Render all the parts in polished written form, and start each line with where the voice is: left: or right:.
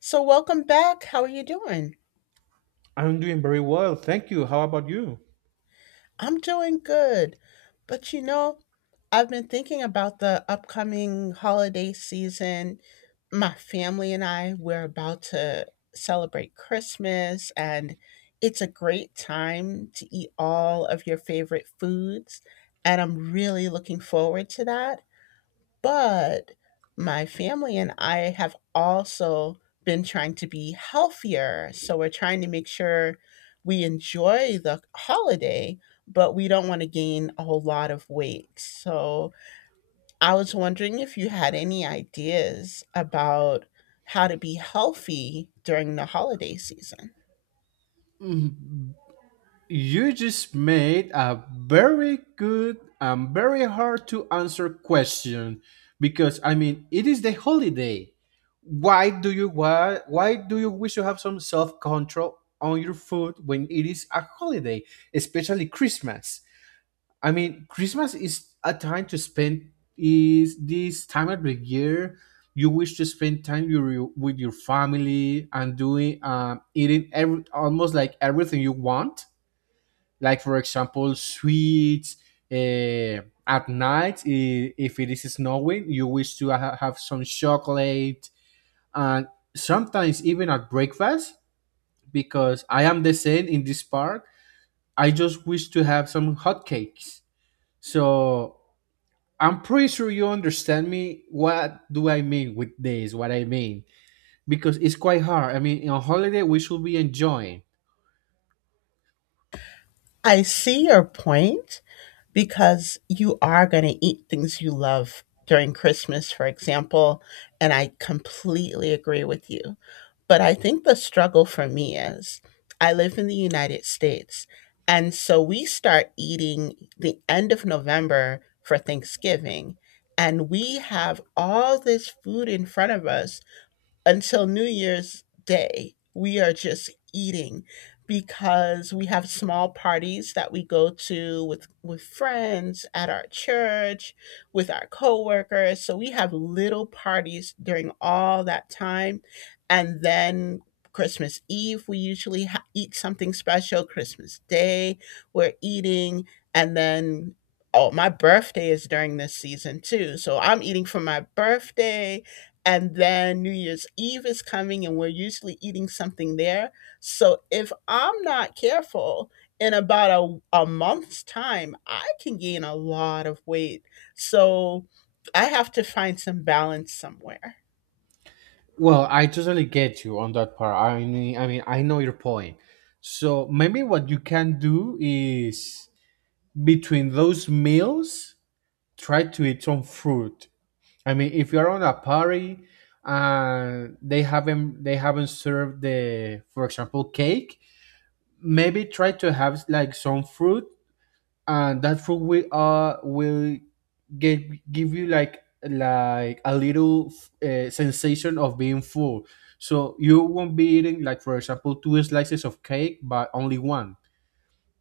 left: So, welcome back. How are you doing?
right: I'm doing very well, thank you. How about you?
left: I'm doing good. But I've been thinking about the upcoming holiday season. My family and I, we're about to celebrate Christmas, and it's a great time to eat all of your favorite foods. And I'm really looking forward to that. But my family and I have also been trying to be healthier. So we're trying to make sure we enjoy the holiday, but we don't want to gain a whole lot of weight. So I was wondering if you had any ideas about how to be healthy during the holiday season.
right: Mm, you just made a very good and very hard to answer question because I mean it is the holiday. Why do you wish to have some self control on your food when it is a holiday, especially Christmas? I mean, Christmas is a time to spend, is this time of the year you wish to spend time with your family and doing eating every almost like everything you want. Like for example, sweets. Uh, at night, if it is snowing, you wish to have some chocolate and sometimes even at breakfast because I am the same in this park. I just wish to have some hotcakes. So I'm pretty sure you understand me. What do I mean with this? What I mean, because it's quite hard. I mean, on holiday we should be enjoying.
left: I see your point, because you are going to eat things you love during Christmas, for example. And I completely agree with you. But I think the struggle for me is I live in the United States. And so we start eating the end of November for Thanksgiving. And we have all this food in front of us until New Year's Day, we are just eating because we have small parties that we go to with friends at our church, with our coworkers. So we have little parties during all that time, and then Christmas Eve we usually eat something special. Christmas Day we're eating, and then oh, my birthday is during this season too. So I'm eating for my birthday and then New Year's Eve is coming, and we're usually eating something there. So if I'm not careful, in about a month's time, I can gain a lot of weight. So I have to find some balance somewhere.
right: Well, I totally get you on that part. I mean, I know your point. So maybe what you can do is between those meals, try to eat some fruit. I mean, if you're on a party and they haven't served the, for example, cake, maybe try to have like some fruit, and that fruit will get give you like a little sensation of being full, so you won't be eating like for example two slices of cake but only one,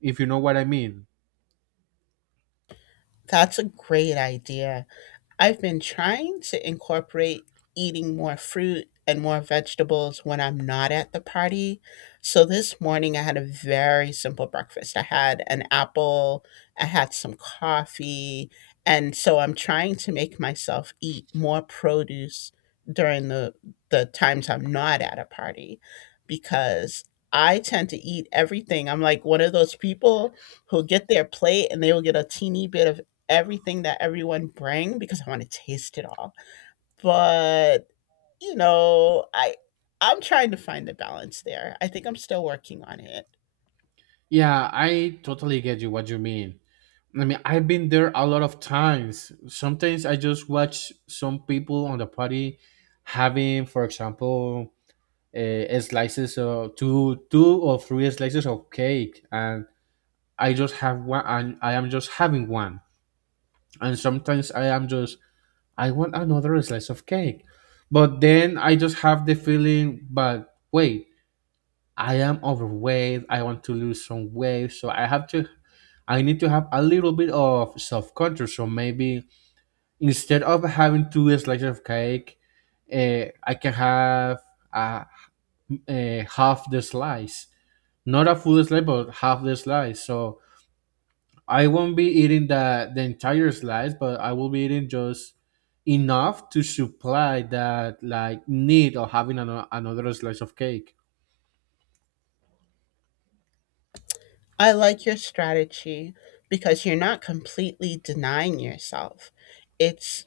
right: if you know what I mean.
left: That's a great idea. I've been trying to incorporate eating more fruit and more vegetables when I'm not at the party. So this morning I had a very simple breakfast. I had an apple, I had some coffee, and so I'm trying to make myself eat more produce during the times I'm not at a party because I tend to eat everything. I'm like one of those people who get their plate and they will get a teeny bit of everything that everyone bring because I want to taste it all. But you know, I I'm trying to find the balance there. I think I'm still working on it.
right: Yeah, I totally get you what you mean. I mean, I've been there a lot of times. Sometimes I just watch some people on the party having for example, uh, slices of two or three slices of cake, and I just have one, and I am just having one. And sometimes I am just, I want another slice of cake. But then I just have the feeling, but wait, I am overweight. I want to lose some weight. So I need to have a little bit of self control. So maybe instead of having two slices of cake, I can have uh, half the slice. Not a full slice, but half the slice. So I won't be eating the entire slice, but I will be eating just enough to supply that like need of having another slice of cake.
left: I like your strategy because you're not completely denying yourself. It's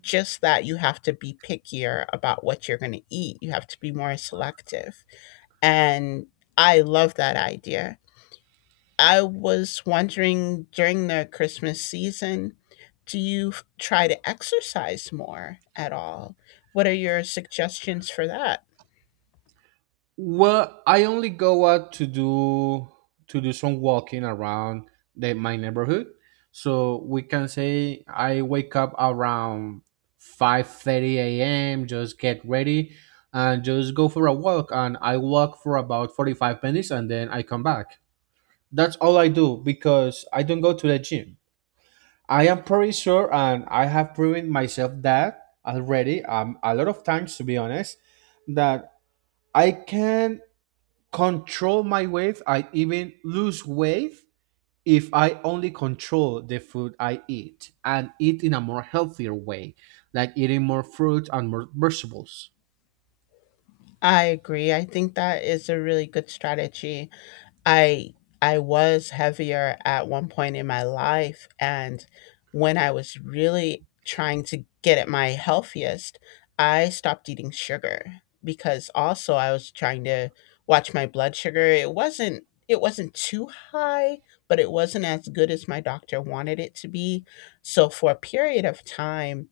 left: just that you have to be pickier about what you're going to eat. You have to be more selective. And I love that idea. I was wondering during the Christmas season, do you try to exercise more at all? What are your suggestions for that?
right: Well, I only go out to do some walking around my neighborhood. So we can say I wake up around 5:30 a.m. Just get ready and just go for a walk, and I walk for about 45 minutes, and then I come back. That's all I do because I don't go to the gym. I am pretty sure, and I have proven myself that already a lot of times, to be honest, that I can control my weight. I even lose weight if I only control the food I eat and eat in a more healthier way, like eating more fruit and more vegetables.
left: I agree. I think that is a really good strategy. I I was heavier at one point in my life and when I was really trying to get at my healthiest, I stopped eating sugar because also I was trying to watch my blood sugar. It wasn't too high, but it wasn't as good as my doctor wanted it to be. So for a period of time,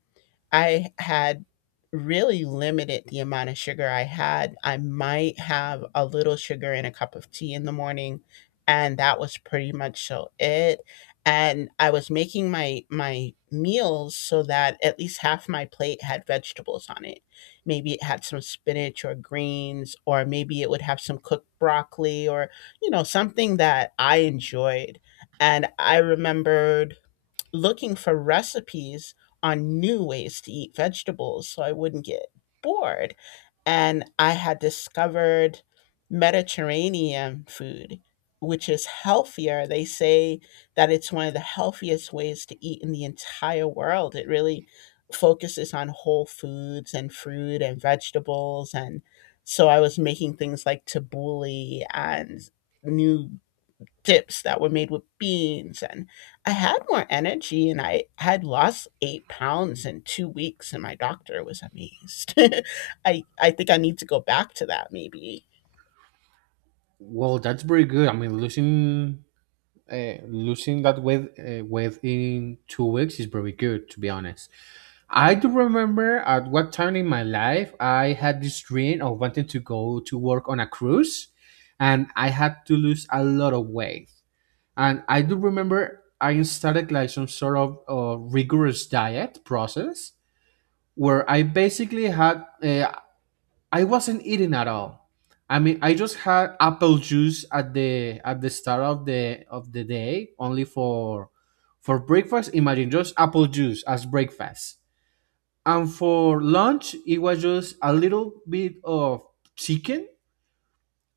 left: I had really limited the amount of sugar I had. I might have a little sugar in a cup of tea in the morning, and that was pretty much so it. And I was making my meals so that at least half my plate had vegetables on it. Maybe it had some spinach or greens, or maybe it would have some cooked broccoli or, something that I enjoyed. And I remembered looking for recipes on new ways to eat vegetables so I wouldn't get bored. And I had discovered Mediterranean food, which is healthier. They say that it's one of the healthiest ways to eat in the entire world. It really focuses on whole foods and fruit and vegetables. And so I was making things like tabbouleh and new dips that were made with beans, and I had more energy, and I had lost 8 pounds in 2 weeks, and my doctor was amazed. I think I need to go back to that, maybe.
right: Well, that's pretty good. I mean, losing that weight within 2 weeks is very good, to be honest. I do remember at what time in my life I had this dream of wanting to go to work on a cruise, and I had to lose a lot of weight. And I do remember I started like some sort of rigorous diet process where I basically I wasn't eating at all. I mean, I just had apple juice at the start of the day, only for breakfast. Imagine just apple juice as breakfast, and for lunch, it was just a little bit of chicken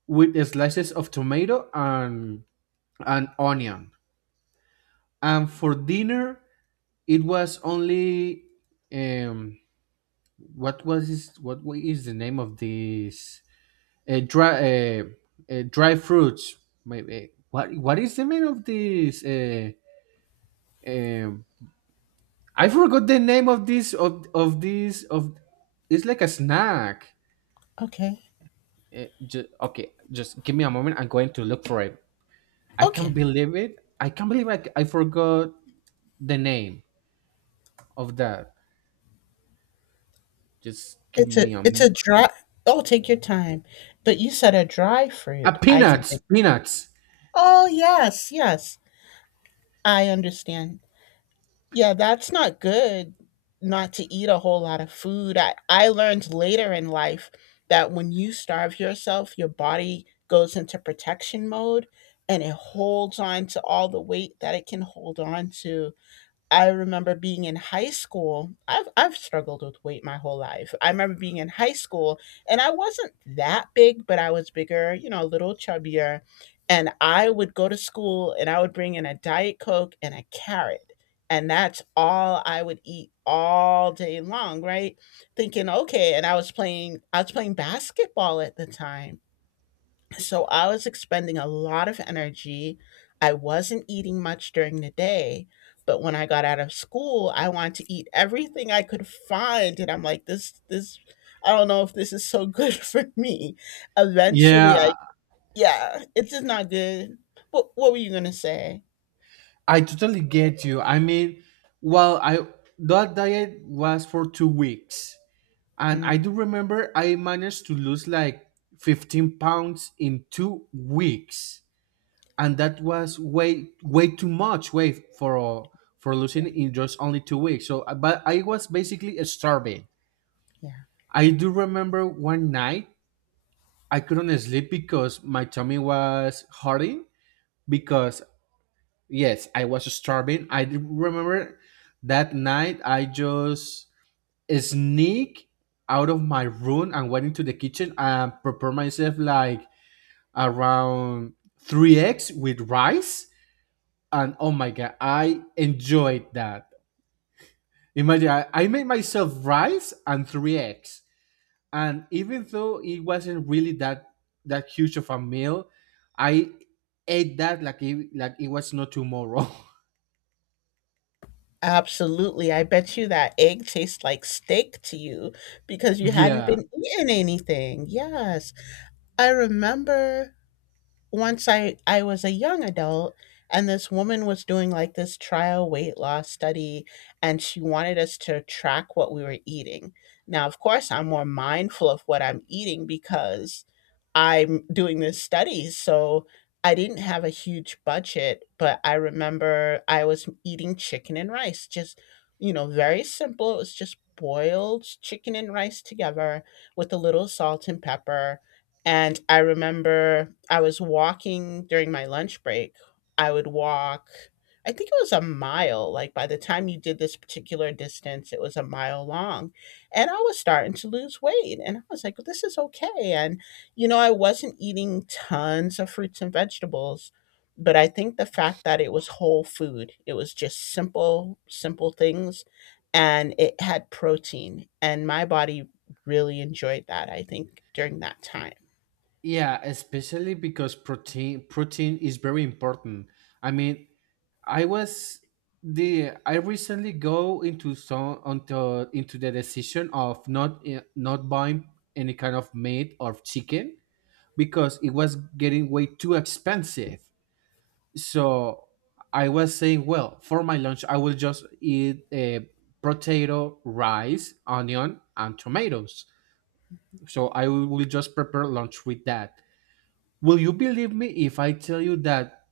right: with slices of tomato and an onion. And for dinner, it was only um what was this? What is the name of this? Dry uh, dry fruits. Maybe what is the name of this? Um, I forgot the name of this of this of. It's like a snack.
left: Okay.
right: Okay, just give me a moment. I'm going to look for it. I
left: Okay.
right: can't believe it. I can't believe I forgot the name of that. Just give
left: it's a
right: me a,
left: it's
right: m-
left: a dry— Oh, take your time. But you said a dry
right: A
left: fruit, I can think.
right: peanuts, peanuts.
left: Oh, yes, yes, I understand. Yeah, that's not good, not to eat a whole lot of food. I learned later in life that when you starve yourself, your body goes into protection mode and it holds on to all the weight that it can hold on to. I remember being in high school. I've struggled with weight my whole life. I remember being in high school and I wasn't that big, but I was bigger, a little chubbier. And I would go to school and I would bring in a Diet Coke and a carrot. And that's all I would eat all day long, right? Thinking, okay, and I was playing basketball at the time, so I was expending a lot of energy. I wasn't eating much during the day. But when I got out of school, I wanted to eat everything I could find. And I'm like, this, I don't know if this is so good for me. Eventually,
right: Yeah,
left: yeah, it's just not good. What were you going to say?
right: I totally get you. I mean, well, I that diet was for 2 weeks, and I
left: Mm,
right: do remember I managed to lose like 15 pounds in 2 weeks. And that was way way too much way for uh, for losing
left: yeah,
right: in just only 2 weeks. So but I was basically starving.
left: yeah.
right: I do remember one night I couldn't sleep because my tummy was hurting because yes I was starving. I do remember that night I just sneak out of my room and went into the kitchen and prepare myself like around 3 eggs with rice, and oh my god, I enjoyed that. Imagine I made myself rice and three eggs, and even though it wasn't really that huge of a meal, I ate that like like it was not tomorrow.
left: Absolutely. I bet you that egg tastes like steak to you because you hadn't been
right: Yeah,
left: eating anything. Yes. I remember once I was a young adult and this woman was doing like this trial weight loss study and she wanted us to track what we were eating. Now, of course, I'm more mindful of what I'm eating because I'm doing this study. So I didn't have a huge budget, but I remember I was eating chicken and rice, just, very simple. It was just boiled chicken and rice together with a little salt and pepper, and I remember I was walking during my lunch break. I would walk, I think it was a mile. Like by the time you did this particular distance, it was a mile long. And I was starting to lose weight. And I was like, "Well, this is okay." And, I wasn't eating tons of fruits and vegetables. But I think the fact that it was whole food, it was just simple, simple things. And it had protein. And my body really enjoyed that, I think, during that time.
right: yeah, especially because protein is very important. I mean, I was the I recently go into some onto into the decision of not not buying any kind of meat or chicken because it was getting way too expensive. So I was saying, well, for my lunch, I will just eat a potato, rice, onion, and tomatoes. So I will just prepare lunch with that. Will you believe me if I tell you that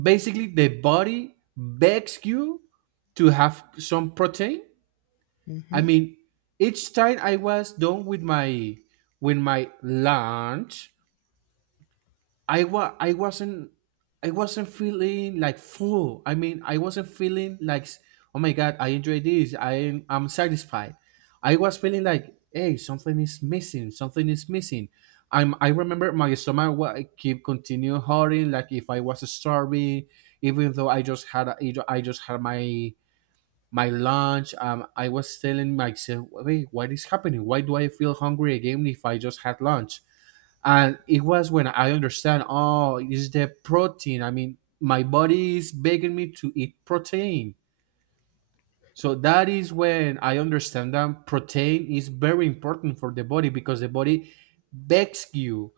right: basically the body begs you to have some protein? I
left: Hmm.
right: mean, each time I was done with my lunch, I wa I wasn't I wasn't feeling like full. I mean, I wasn't feeling like, oh my god, I enjoy this. I'm satisfied. I was feeling like, hey, something is missing. Something is missing. I remember my stomach wa- keep continue hurting. Like if I was starving, even though I just had my lunch. I was telling myself, wait, what is happening? Why do I feel hungry again if I just had lunch? And it was when I understand, oh, it's the protein. I mean, my body is begging me to eat protein. So that is when I understand that protein is very important for the body because the body begs you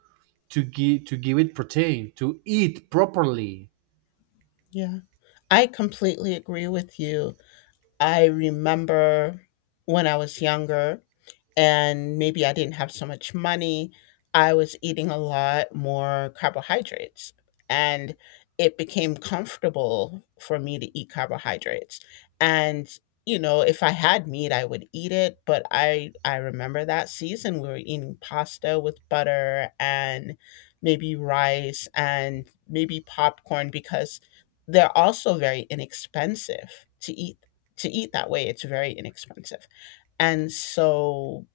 right: to give it protein to eat properly.
left: Yeah, I completely agree with you. I remember when I was younger, and maybe I didn't have so much money, I was eating a lot more carbohydrates. And it became comfortable for me to eat carbohydrates. And, if I had meat, I would eat it. But I remember that season we were eating pasta with butter and maybe rice and maybe popcorn because they're also very inexpensive to eat, that way it's very inexpensive. And so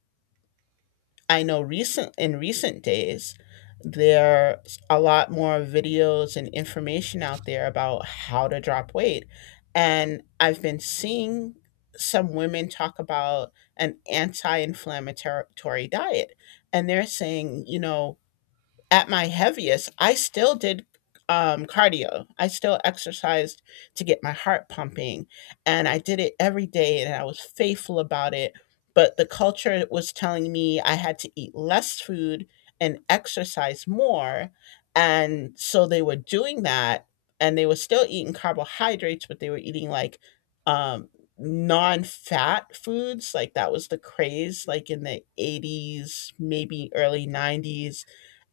left: I know recent in recent days there's a lot more videos and information out there about how to drop weight. And I've been seeing some women talk about an anti-inflammatory diet, and they're saying, at my heaviest, I still did cardio. I still exercised to get my heart pumping. And I did it every day and I was faithful about it. But the culture was telling me I had to eat less food and exercise more. And so they were doing that, and they were still eating carbohydrates, but they were eating like um, non fat foods. Like that was the craze, like in the 80s, maybe early 90s,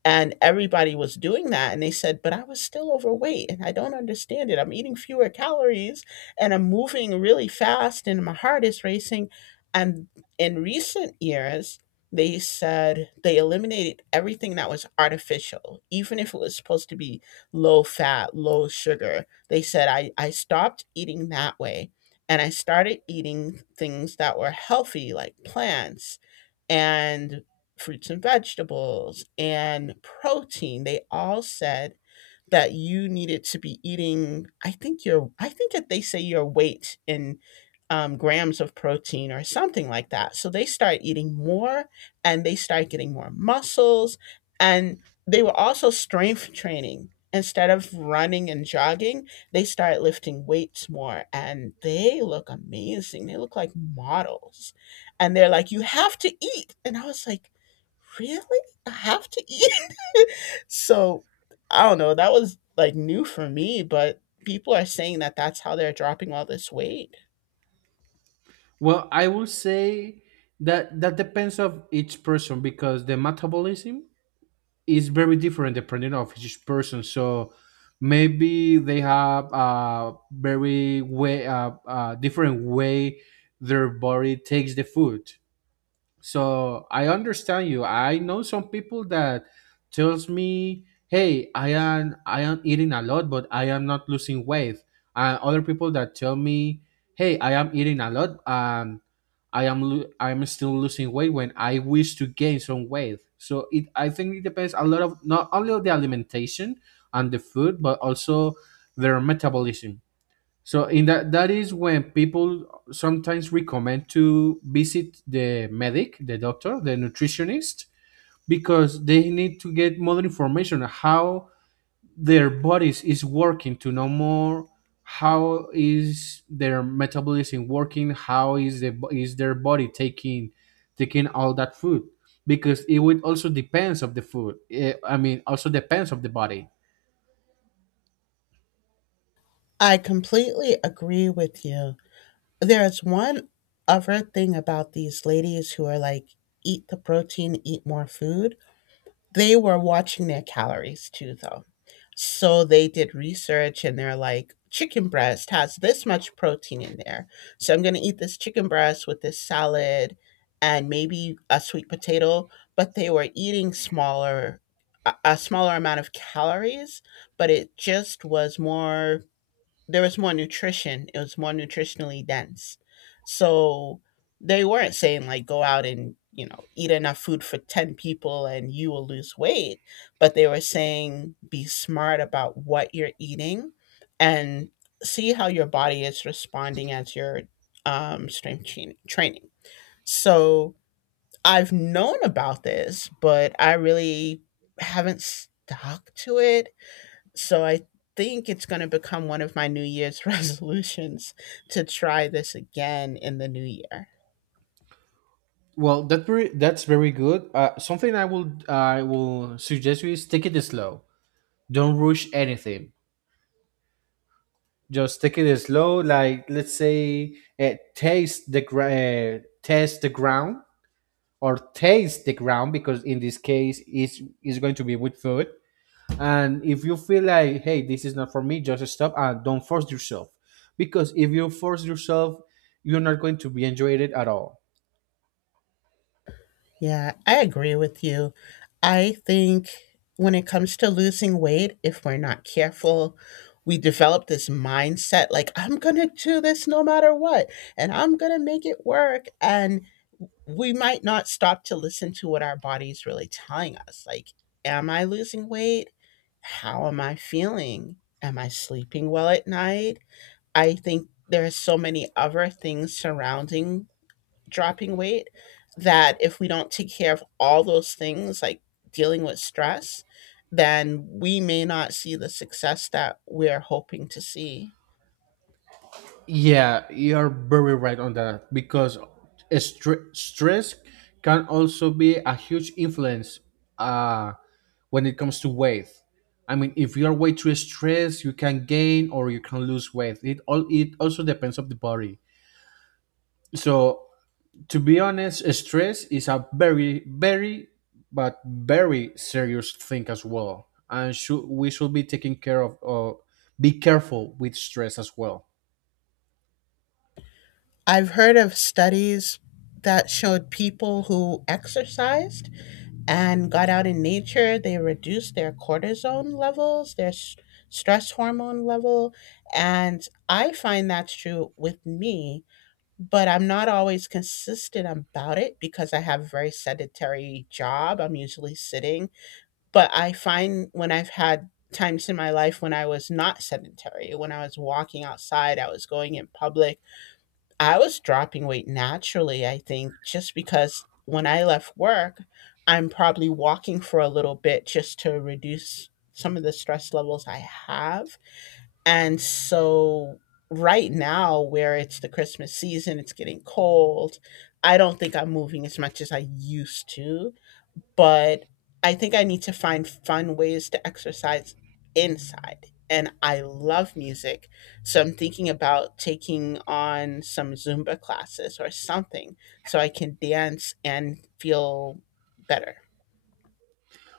left: and everybody was doing that. And they said, but I was still overweight and I don't understand it. I'm eating fewer calories and I'm moving really fast and my heart is racing. And in recent years, they said they eliminated everything that was artificial, even if it was supposed to be low fat, low sugar. They said, I stopped eating that way and I started eating things that were healthy, like plants and fruits and vegetables and protein. They all said that you needed to be eating, I think that they say your weight in grams of protein or something like that, so they start eating more and they start getting more muscles, and they were also strength training instead of running and jogging. They start lifting weights more and they look amazing, they look like models. And they're like, you have to eat. And I was like, really? I have to eat. So I don't know. That was like new for me, but people are saying that that's how they're dropping all this weight.
right: Well, I will say that that depends of each person because the metabolism is very different depending of each person. So maybe they have a very way, different way their body takes the food. So I understand you. I know some people that tells me, "Hey, I am eating a lot, but I am not losing weight." And other people that tell me, "Hey, I am eating a lot and I am still losing weight when I wish to gain some weight." So it, I think it depends a lot of not only of the alimentation and the food, but also their metabolism. So in that that is when people sometimes recommend to visit the medic, the doctor, the nutritionist because they need to get more information on how their bodies is working, to know more how is their metabolism working, how is their body taking all that food, because it would also depends of the food. I mean also depends of the body.
left: I completely agree with you. There's one other thing about these ladies who are like, eat the protein, eat more food. They were watching their calories too, though. So they did research and they're like, chicken breast has this much protein in there. So I'm going to eat this chicken breast with this salad and maybe a sweet potato. But they were eating smaller, a smaller amount of calories, but it just was more there was more nutrition. It was more nutritionally dense. So they weren't saying like go out and, eat enough food for 10 people and you will lose weight, but they were saying be smart about what you're eating and see how your body is responding as you're training. So I've known about this, but I really haven't stuck to it so I think it's going to become one of my New Year's resolutions to try this again in the new year.
right: Well, that's very good. Something I will suggest you is take it slow. Don't rush anything. Just take it slow. Like let's say, test the ground or taste the ground because in this case it's is going to be with food. And if you feel like hey this is not for me, just stop and don't force yourself. Because if you force yourself, you're not going to be enjoying it at all.
left: Yeah, I agree with you. I think when it comes to losing weight, if we're not careful, we develop this mindset like, I'm going to do this no matter what, and I'm going to make it work. And we might not stop to listen to what our body's really telling us. Like, am I losing weight? How am I feeling? Am I sleeping well at night? I think there's so many other things surrounding dropping weight that if we don't take care of all those things, like dealing with stress, then we may not see the success that we're hoping to see.
right: Yeah, you're very right on that because stress can also be a huge influence uh, when it comes to weight. I mean, if you are way too stressed, you can gain or you can lose weight. It also depends of the body. So to be honest, stress is a very serious thing as well, and should we should be taking care of, or be careful with stress as well.
left: I've heard of studies that showed people who exercised and got out in nature, they reduced their cortisone levels, their stress hormone level. And I find that's true with me but I'm not always consistent about it because I have a very sedentary job. I'm usually sitting, but I find when I've had times in my life when I was not sedentary, when I was walking outside, I was going in public, I was dropping weight naturally, I think, just because when I left work, I'm probably walking for a little bit just to reduce some of the stress levels I have and so right now where it's the Christmas season, it's getting cold. I don't think I'm moving as much as I used to, but I think I need to find fun ways to exercise inside. And I love music. So I'm thinking about taking on some Zumba classes or something so I can dance and feel better.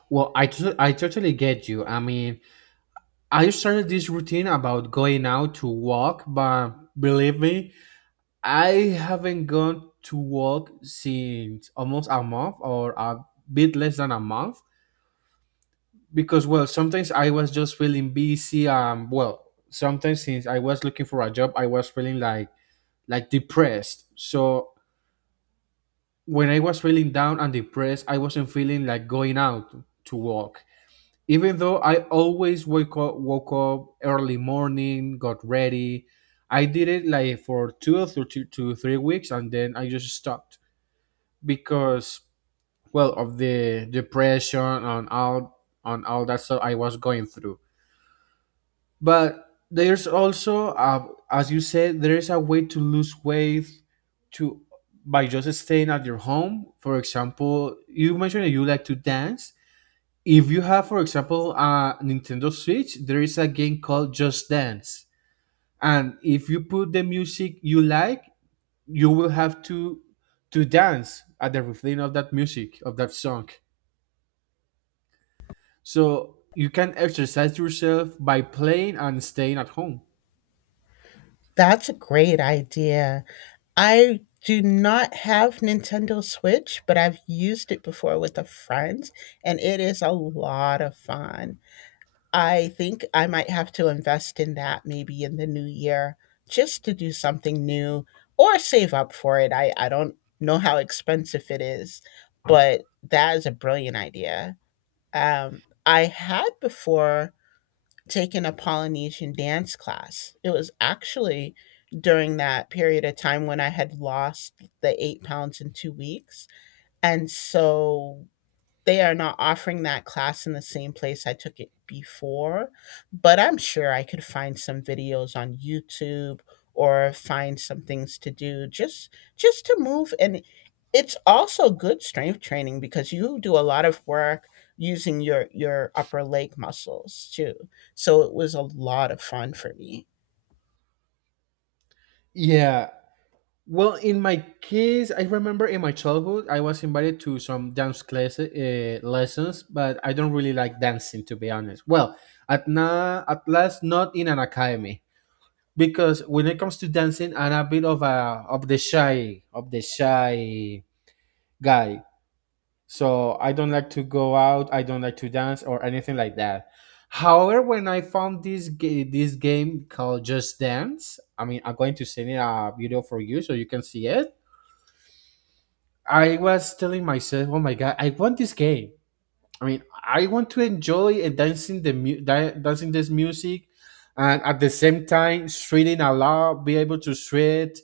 right: Well, I totally get you. I mean, I started this routine about going out to walk, but believe me, I haven't gone to walk since almost a month or a bit less than a month because, well, sometimes I was just feeling busy. Well, sometimes since I was looking for a job, I was feeling like depressed. So when I was feeling down and depressed, I wasn't feeling like going out to walk, even though I always wake up woke up early morning, got ready. I did it like for 2 to 3 weeks, and then I just stopped because well of the depression and all that stuff I was going through. But there's also, as you said, there is a way to lose weight to by just staying at your home. For example, you mentioned that you like to dance. If you have, for example, a Nintendo Switch, there is a game called Just Dance, and if you put the music you like, you will have to dance at the refrain of that music, of that song, so you can exercise yourself by playing and staying at home.
left: That's a great idea. I do not have Nintendo Switch, but I've used it before with a friend, and it is a lot of fun. I think I might have to invest in that maybe in the new year just to do something new or save up for it. I don't know how expensive it is, but that is a brilliant idea. I had before taken a Polynesian dance class. It was actually during that period of time when I had lost the 8 pounds in 2 weeks. And so they are not offering that class in the same place I took it before, but I'm sure I could find some videos on YouTube or find some things to do just to move and it's also good strength training because you do a lot of work using your upper leg muscles too. So it was a lot of fun for me.
right: Yeah, well, in my case, I remember in my childhood I was invited to some dance class, lessons, but I don't really like dancing, to be honest. Well, at last, not in an academy, because when it comes to dancing, I'm a bit of a of the shy guy. So I don't like to go out, I don't like to dance or anything like that. However, when I found this game called Just Dance, I mean, I'm going to send it a video for you so you can see it. I was telling myself, oh my god, I want this game. I mean, I want to enjoy and dancing dancing this music, and at the same time, shredding a lot, be able to shred,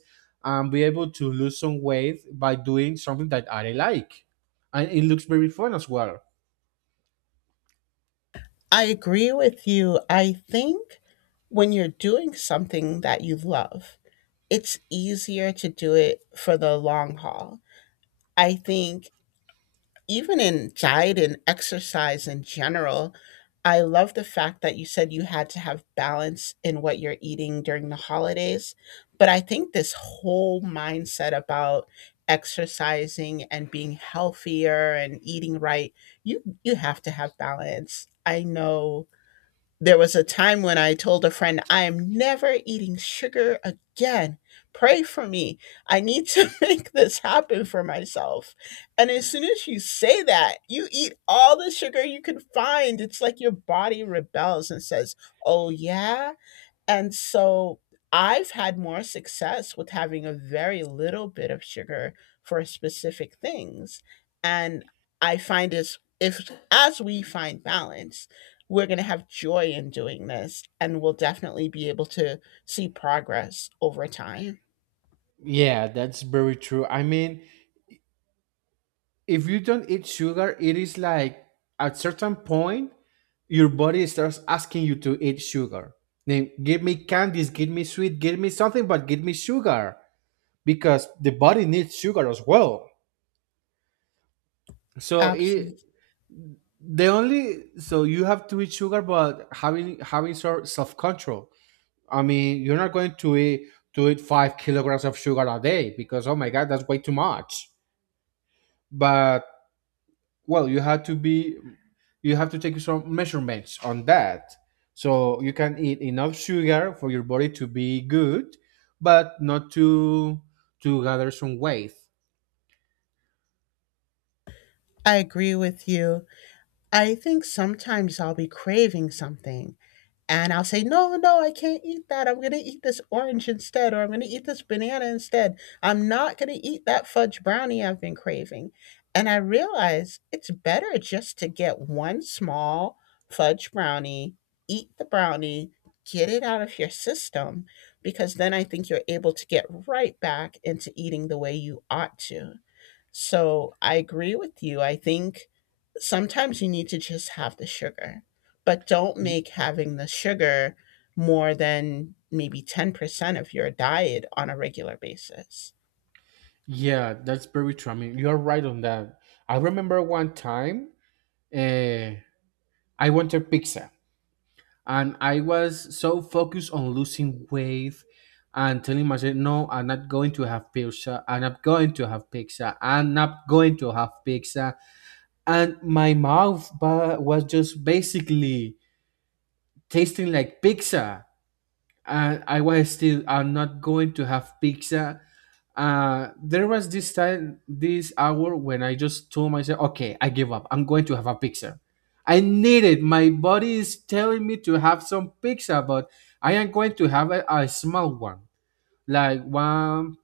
right: and be able to lose some weight by doing something that I like, and it looks very fun as well.
left: I agree with you. I think when you're doing something that you love, it's easier to do it for the long haul. I think even in diet and exercise in general, I love the fact that you said you had to have balance in what you're eating during the holidays. But I think this whole mindset about exercising and being healthier and eating right, you have to have balance. I know there was a time when I told a friend, I am never eating sugar again. Pray for me. I need to make this happen for myself. And as soon as you say that, you eat all the sugar you can find. It's like your body rebels and says, oh, yeah? And so I've had more success with having a very little bit of sugar for specific things. And I find is if as we find balance, we're going to have joy in doing this and we'll definitely be able to see progress over time.
right: Yeah, that's very true. I mean, if you don't eat sugar, it is like at certain point, your body starts asking you to eat sugar. Then give me candies, give me sweet, give me something, but give me sugar, because the body needs sugar as well. So it
left: Absolutely.
right: the only, so you have to eat sugar, but having sort self control. I mean, you're not going to eat 5 kilograms of sugar a day, because oh my god, that's way too much. But well, you have to take some measurements on that, so you can eat enough sugar for your body to be good, but not to gather some weight.
left: I agree with you. I think sometimes I'll be craving something. And I'll say, no, no, I can't eat that. I'm going to eat this orange instead, or I'm going to eat this banana instead. I'm not going to eat that fudge brownie I've been craving. And I realize it's better just to get one small fudge brownie, eat the brownie, get it out of your system, because then I think you're able to get right back into eating the way you ought to. So I agree with you. I think sometimes you need to just have the sugar, but don't make having the sugar more than maybe 10% of your diet on a regular basis.
right: Yeah, that's very true. I mean, you're right on that. I remember one time, uh, I wanted pizza, and I was so focused on losing weight and telling myself, no, I'm not going to have pizza. I'm not going to have pizza. I'm not going to have pizza. And my mouth was just basically tasting like pizza. And I was still, I'm not going to have pizza. There was this time, this hour, when I just told myself, okay, I give up, I'm going to have a pizza. I need it, my body is telling me to have some pizza. But I am going to have a small one, like one.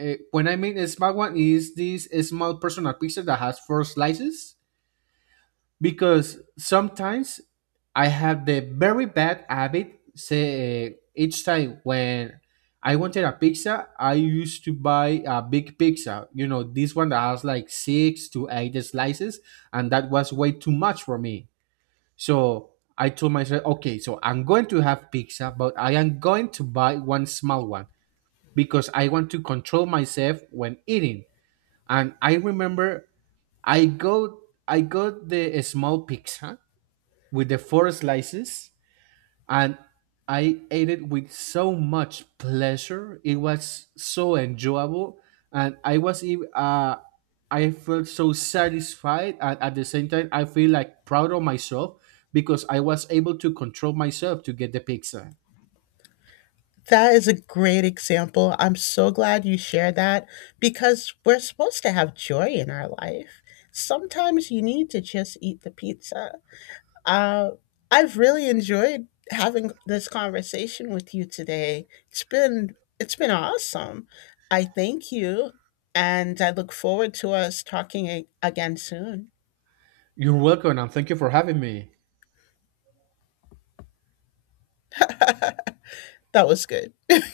right: When I mean a small one is this small personal pizza that has 4 slices, because sometimes I have the very bad habit. Say each time when I wanted a pizza, I used to buy a big pizza. You know, this one that has like 6 to 8 slices, and that was way too much for me. So I told myself, okay, so I'm going to have pizza, but I am going to buy one small one, because I want to control myself when eating. And I remember I got I got the small pizza with the 4 slices, and I ate it with so much pleasure. It was so enjoyable, and I was even, I felt so satisfied, and at the same time I feel like proud of myself because I was able to control myself to get the pizza.
left: That is a great example. I'm so glad you shared that because we're supposed to have joy in our life. Sometimes you need to just eat the pizza. Uh, I've really enjoyed having this conversation with you today. It's been awesome. I thank you, and I look forward to us again soon.
right: You're welcome, and thank you for having me.
left: That was good.